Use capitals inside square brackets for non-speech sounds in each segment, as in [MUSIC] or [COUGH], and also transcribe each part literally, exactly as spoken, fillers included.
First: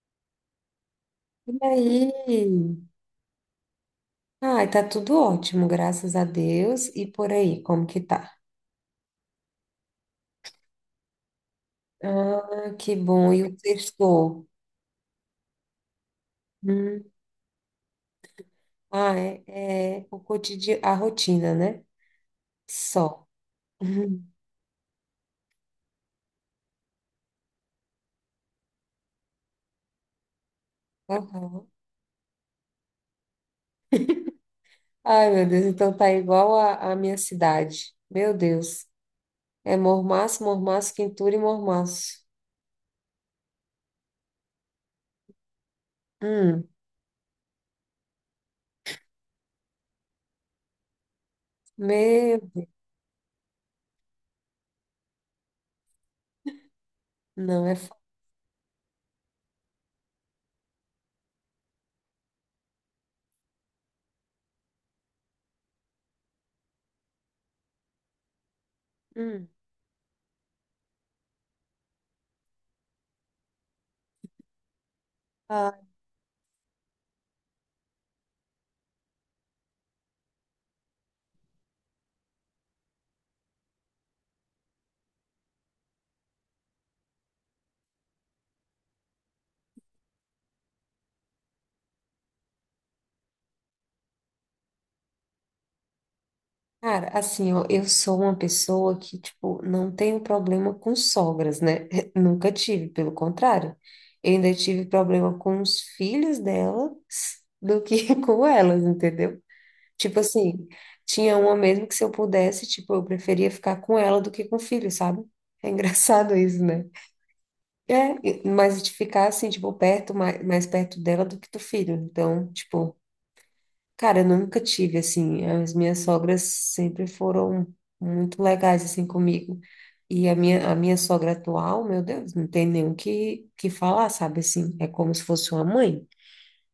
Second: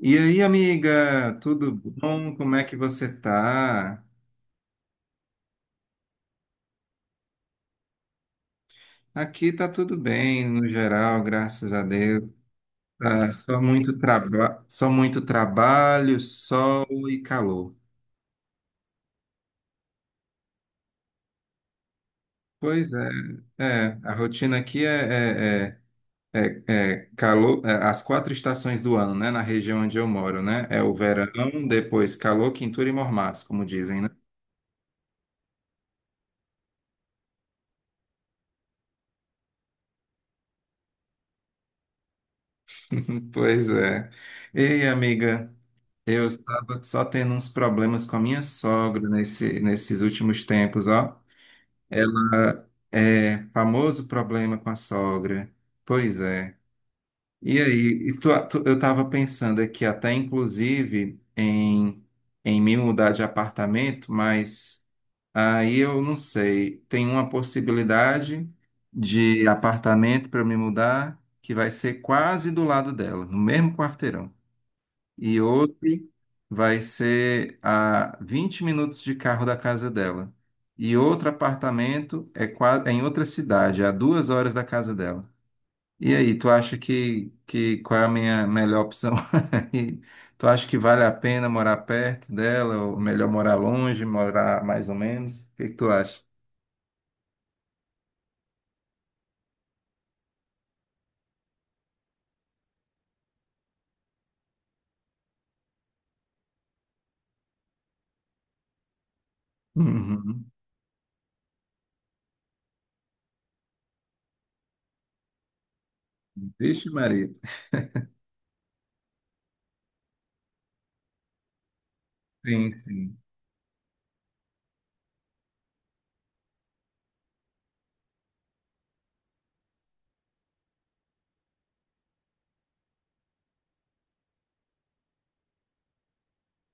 E aí, amiga, E tudo bom? Como é que aí? você tá? Ai, tá tudo ótimo, graças a Deus. E por aí, como que tá? Aqui tá tudo bem, no geral, graças a Deus. Ah, que Tá bom. E o só muito sextou? traba só muito trabalho, sol Hum. e calor. Ah, é, é o cotidiano, a rotina, né? Pois é, Só. [LAUGHS] é, a Uhum. rotina aqui é, é, é, é- é calor, é, as quatro estações do ano, né? Na região onde eu moro, né? É o verão, Aham. depois calor, quintura e mormaço, como dizem, né? Ai, meu Deus, então tá igual a, a minha cidade. Meu Deus. É mormaço, mormaço, quintura e mormaço. [LAUGHS] Pois é. Ei, amiga, eu Hum. estava só tendo uns problemas com a minha sogra nesse, nesses últimos tempos, ó. Meu, Ela é famoso problema com a sogra. Pois é. E não é. fo- aí, e tu- tu- eu estava pensando aqui até inclusive em, em me mudar de apartamento, mas aí eu não sei. Tem uma possibilidade de Hum. apartamento para eu me mudar que vai ser quase do lado dela, no mesmo quarteirão, e outro vai ser a vinte minutos de carro da casa dela. E outro apartamento é, qua- é em outra cidade, a duas horas da casa dela. E aí, tu acha que, que qual é a minha melhor opção? [LAUGHS] E tu acha que vale a pena morar perto dela, ou melhor morar longe, morar mais ou menos? O que que tu acha? Cara, assim, ó, eu sou uma pessoa que, tipo, não tenho problema com sogras, né? [LAUGHS] Nunca tive, pelo contrário. Eu ainda tive problema com os filhos dela do que [LAUGHS] com elas, entendeu? Tipo Uhum. assim, tinha uma mesmo que, se eu pudesse, tipo, eu preferia ficar com ela do que com o filho, sabe? É engraçado isso, né? Vixe, Maria. É, e- mas de ficar assim, tipo, perto, mais, mais perto dela do que do filho. Então, Sim, tipo. sim. Cara, eu nunca tive, assim, as minhas sogras sempre foram muito legais, assim, comigo. E a minha, a minha sogra atual, meu Deus, não tem nem o que, que falar, sabe, assim, é como se fosse uma mãe.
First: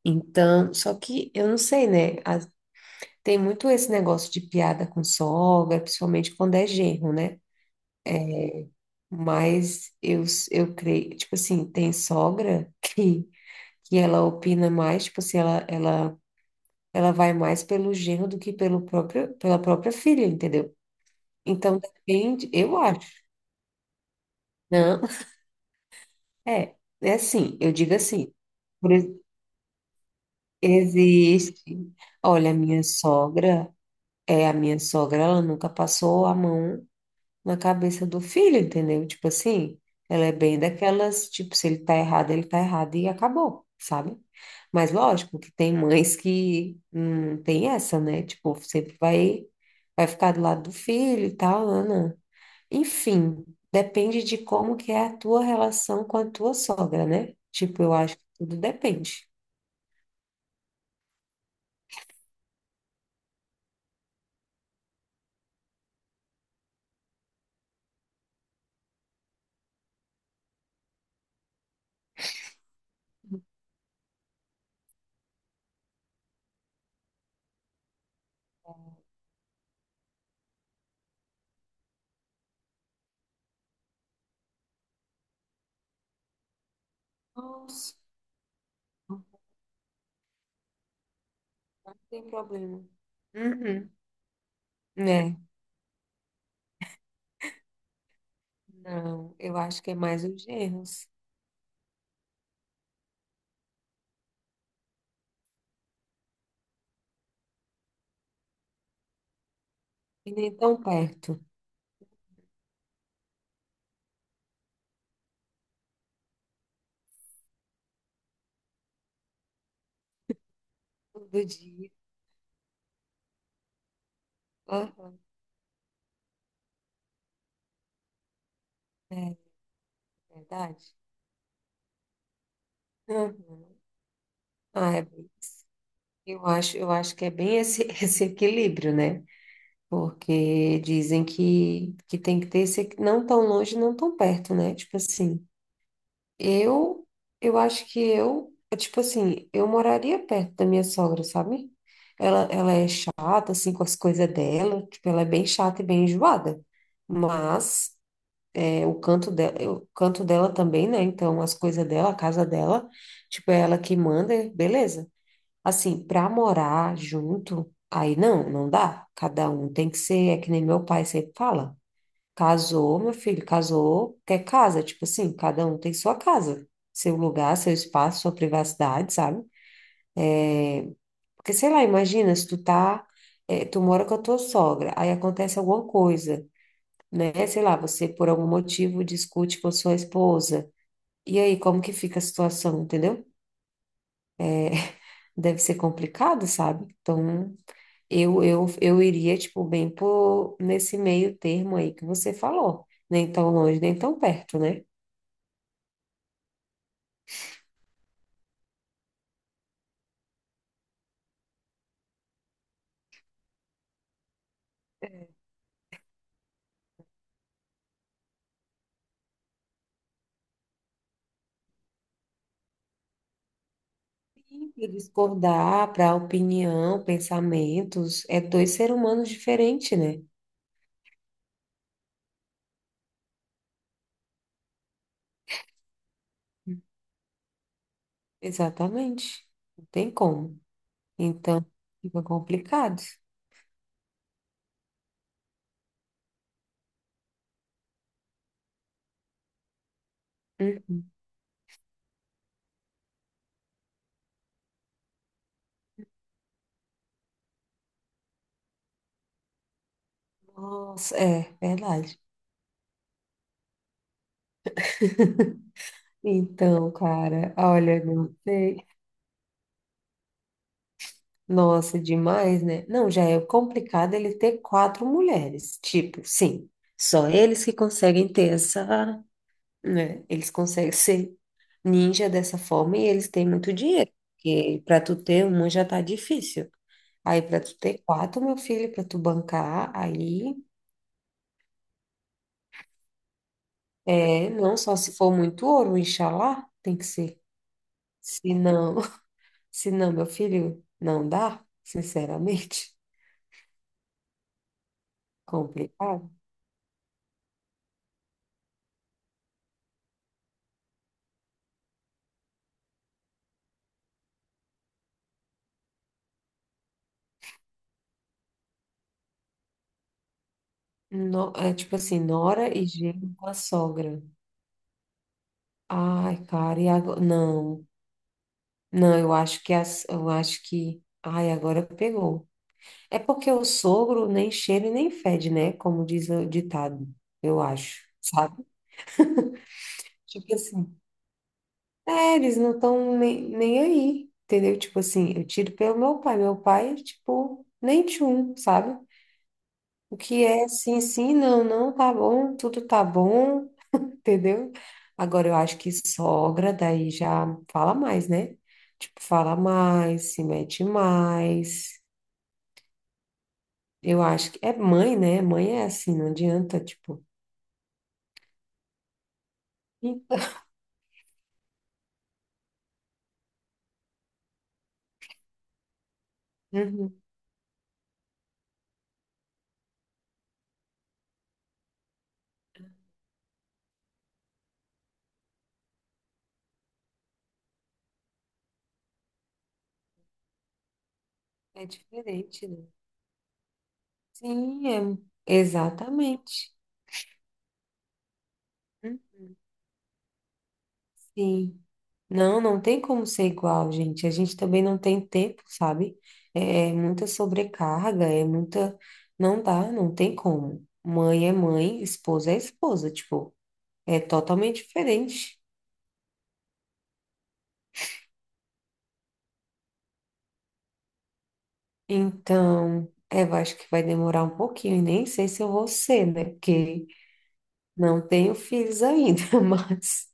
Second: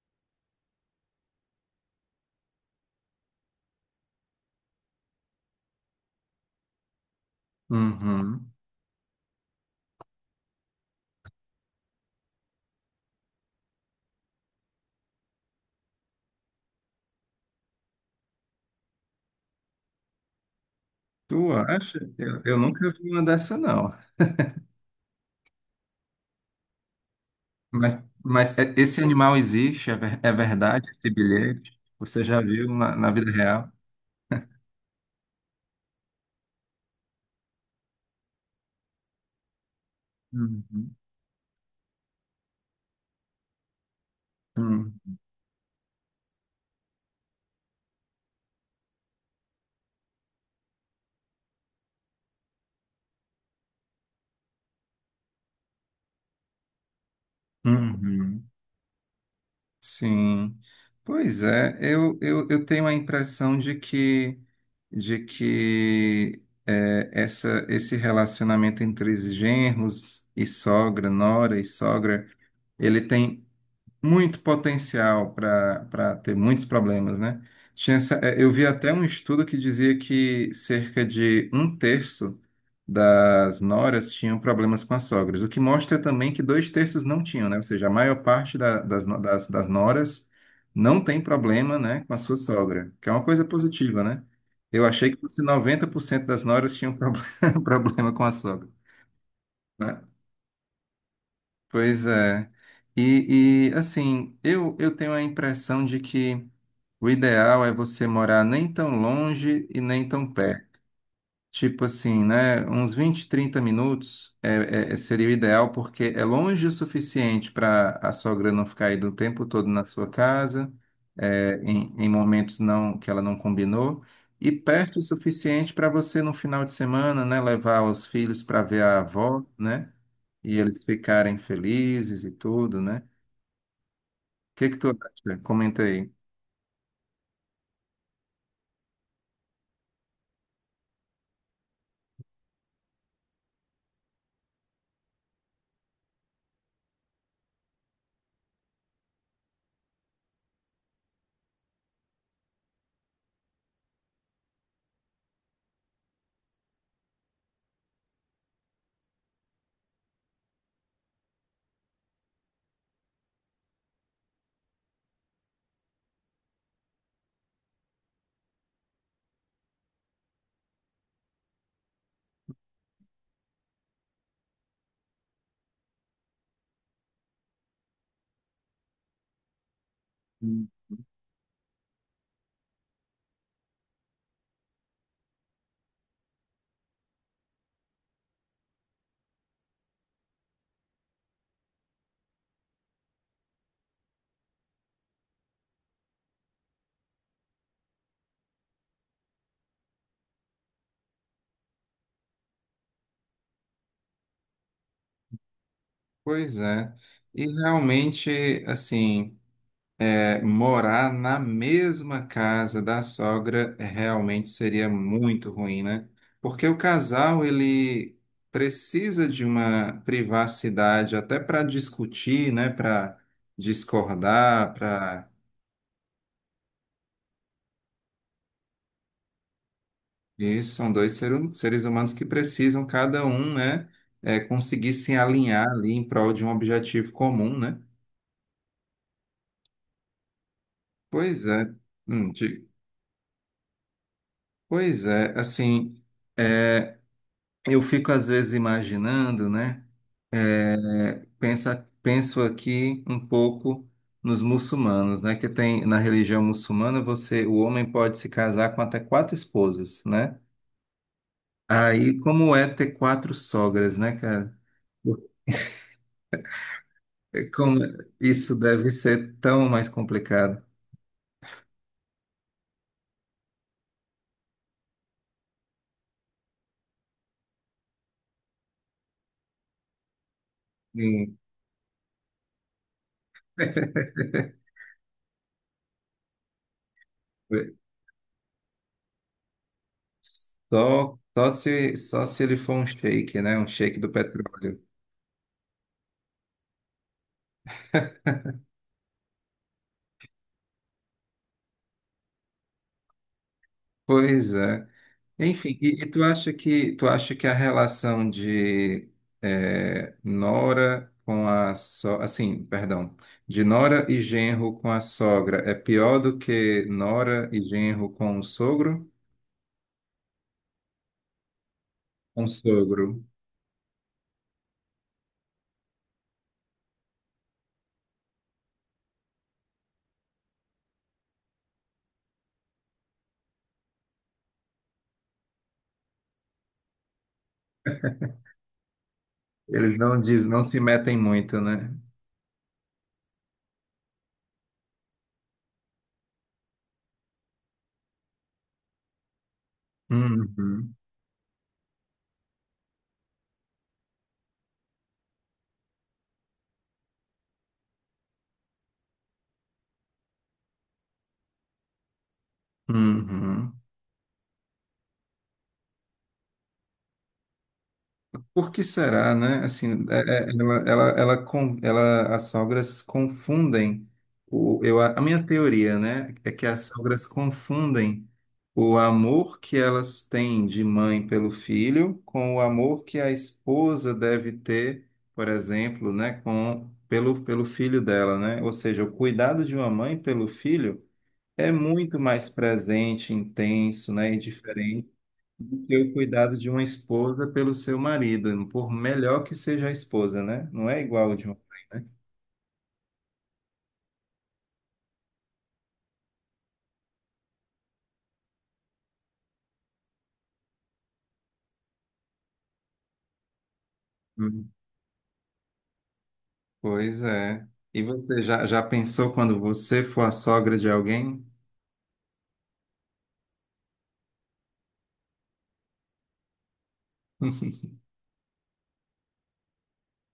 Então, só que eu não sei, né, as- tem muito esse negócio de piada com sogra, principalmente quando é genro, né? Uhum. Mas eu, s- eu creio, tipo assim, tem sogra [LAUGHS] que, que ela opina mais, tipo assim, ela, ela ela vai mais pelo genro do que pelo próprio, pela própria filha, entendeu? Tu Então acha? Eu, depende, eu eu nunca vi acho. uma dessa, não. Não, é, é assim, eu digo Mas, assim. mas é- por esse ex- animal existe, é, ver- é verdade, esse bilhete. Existe. Você já Olha, a viu minha na, na vida real? sogra, é a minha sogra, ela nunca passou a mão na cabeça do filho, entendeu? Tipo assim, ela é bem Uhum. daquelas, tipo, se ele tá errado, ele tá errado e acabou, sabe? Mas Hum. lógico que tem mães que hum, tem essa, né? Tipo, sempre vai, vai ficar do lado do filho e tal, Ana. Enfim, depende de como que é a tua relação com a tua sogra, né? Tipo, eu acho que Uhum. tudo depende. Sim. Pois é, eu, eu, eu tenho a impressão de que, de que é, essa, esse relacionamento entre os genros e sogra, nora e sogra, ele tem muito potencial para para ter muitos problemas, né? Tinha essa- eh, eu vi até um estudo que dizia que cerca de um terço das noras tinham problemas com as sogras, o que mostra também que dois terços não tinham, né? Ou seja, a Nossa, maior parte da- das, no- não das, das noras não tem problema, né, com a tem sua problema. sogra, que é uma coisa Uhum, positiva, né? Eu achei que né? fosse noventa por cento das noras tinham problema, [LAUGHS] problema com a sogra, Não, eu acho que é né? mais os genros. Pois é. E, e, assim, eu, eu tenho a impressão de que o ideal é você morar nem tão longe e nem E tão nem perto. tão perto. Tipo assim, né? Uns vinte trinta minutos é, é- seria o ideal, porque é longe o suficiente para a sogra não ficar aí do tempo todo na sua casa, Todo é, dia. em, em momentos não que ela não combinou, e perto o Aham. suficiente para você, no final de semana, né, levar os filhos para ver a É avó, né? E eles verdade. ficarem felizes e tudo, né? O Aham. que que tu Ah, é bem- acha? Comenta aí. eu acho, eu acho que é bem esse [LAUGHS] esse equilíbrio, né? Porque dizem que, que tem que ter esse equi- não tão longe, não tão perto, né? Tipo assim, eu eu acho que eu, tipo assim, eu moraria perto da minha sogra, sabe? Ela, ela é chata, assim, com as coisas dela, tipo, ela é bem chata e bem enjoada. Mas é, o canto dela, o canto dela também, né? Então, as coisas dela, a casa dela, tipo, é ela que manda, beleza. Assim, pra morar junto, aí não, não dá. Cada um tem que ser, é que nem meu pai sempre fala. Casou, meu filho, casou, quer casa. Tipo assim, cada um tem sua casa, seu lugar, seu espaço, sua privacidade, sabe? Hum. Porque, sei lá, imagina, se tu tá, eh, tu mora com a tua sogra, aí acontece alguma coisa, né? Sei lá, você por algum motivo discute com sua esposa. E aí, como que fica a situação, entendeu? Deve ser complicado, sabe? Então, eu, eu, eu iria, tipo, bem por nesse meio termo aí que você falou. Nem tão longe, nem tão perto, né? Pois é. E realmente, assim. É, morar na mesma casa da sogra realmente seria muito ruim, né? Porque o casal ele precisa de uma privacidade até para discutir, né? Para discordar, Para para discordar, para opinião, pensamentos, é dois seres humanos diferentes, né? isso são dois seru- seres humanos que precisam cada um, né? é, conseguir se alinhar ali em prol de um objetivo comum, né? Exatamente. Não tem como. Pois Então, é. fica Hum. de- complicado. pois é, assim. é, eu fico às vezes imaginando, né? Hum. É, pensa, penso aqui um pouco nos muçulmanos, né? Que tem na religião muçulmana você, o homem pode se casar com até quatro esposas, né? Nossa, é Aí verdade. como é ter quatro sogras, né, cara? [LAUGHS] Então, É cara, Como olha, não isso sei. deve ser tão mais complicado. Nossa, demais, né? Não, já é complicado ele ter quatro mulheres. Tipo, sim, só eles que conseguem ter essa, né? Eles conseguem [LAUGHS] ser Sim. ninja dessa forma e eles têm muito dinheiro. Porque para tu ter uma já tá difícil. Aí para tu ter quatro, meu filho, para tu bancar, aí Só, só se, só se ele for um sheik, né? Um sheik do é, não petróleo. só se for muito ouro, inxalá, tem que ser. Se não, [LAUGHS] se não, meu filho, não dá, sinceramente, Pois é. [LAUGHS] Enfim, e, e tu complicado. acha que tu acha que a relação de eh, Nora com a so, assim, perdão, de Nora e genro com a sogra é pior do que Nora e genro com o sogro? No- é tipo assim, Com o nora e sogro. genro com a sogra. Ai, cara, e agora? Não, não, eu acho que as, eu acho que. Ai, agora pegou. É porque o sogro nem cheira e nem fede, né? Como diz o ditado, eu acho, sabe? Eles não diz, Tipo não se assim, metem muito, né? é, eles não estão nem, nem aí, entendeu? Tipo assim, eu tiro pelo meu pai. Meu pai, tipo, nem tchum, sabe? O que é Uhum, sim, sim, não, não, tá bom, tudo tá bom. Entendeu? Agora eu acho que sogra daí já fala mais, né? Tipo, fala mais, se mete mais. uhum. Eu acho que é mãe, né? Mãe é assim, não adianta, tipo. Por que será, né? Assim, é- é- ela, ela, ela, con- ela- as sogras confundem o, eu, a minha teoria, né, é que as Uhum. sogras confundem o amor que elas têm de mãe pelo filho com o amor que a esposa deve ter, por exemplo, né, com pelo, pelo filho dela, né? Ou seja, o cuidado de uma mãe pelo filho é É muito mais diferente, né? presente, intenso, né, e Sim, diferente é... do que o cuidado de exatamente. uma esposa pelo seu marido, por Hum, melhor que seja a esposa, né? Não é igual o de uma. Sim. Não, não tem como ser igual, gente. A gente também não tem tempo, sabe? É é muita sobrecarga, é muita. Não dá, não tem como. Mãe é mãe, esposa é esposa. Tipo, é Hum. totalmente diferente. Pois é. E você já, já pensou quando você for a sogra de alguém? Então, é, eu acho que vai demorar um pouquinho, e nem sei se eu vou ser, né? Porque [LAUGHS] não tenho filhos ainda, [LAUGHS] mas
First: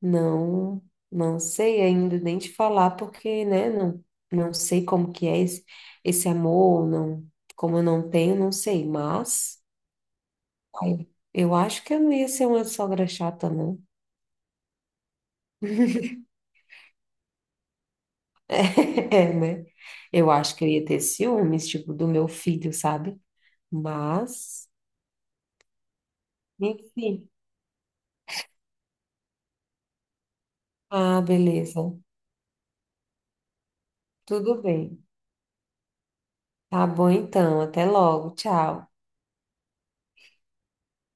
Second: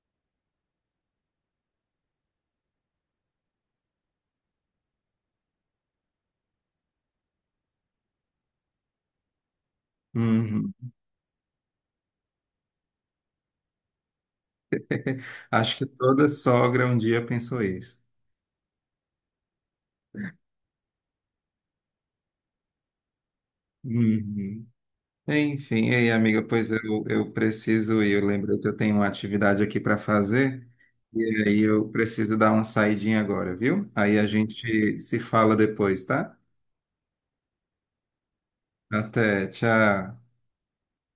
não, não sei ainda nem te falar, porque, né, não, não sei como que é esse, esse amor, não, como eu não tenho, não sei, mas Uhum. ai, eu acho que eu não ia ser uma sogra chata, não. Acho que toda sogra um dia pensou isso. [LAUGHS] É, né? Eu acho que eu ia ter ciúmes, tipo, do meu filho, sabe? Uhum. Mas, Enfim, e aí, amiga, pois eu, enfim. eu preciso ir. Eu lembrei que eu tenho uma atividade aqui para fazer. Ah, E aí beleza. eu preciso dar uma saidinha agora, viu? Aí a Tudo gente bem. se fala depois, tá? Tá bom então. Até logo. Tchau. Até, tchau.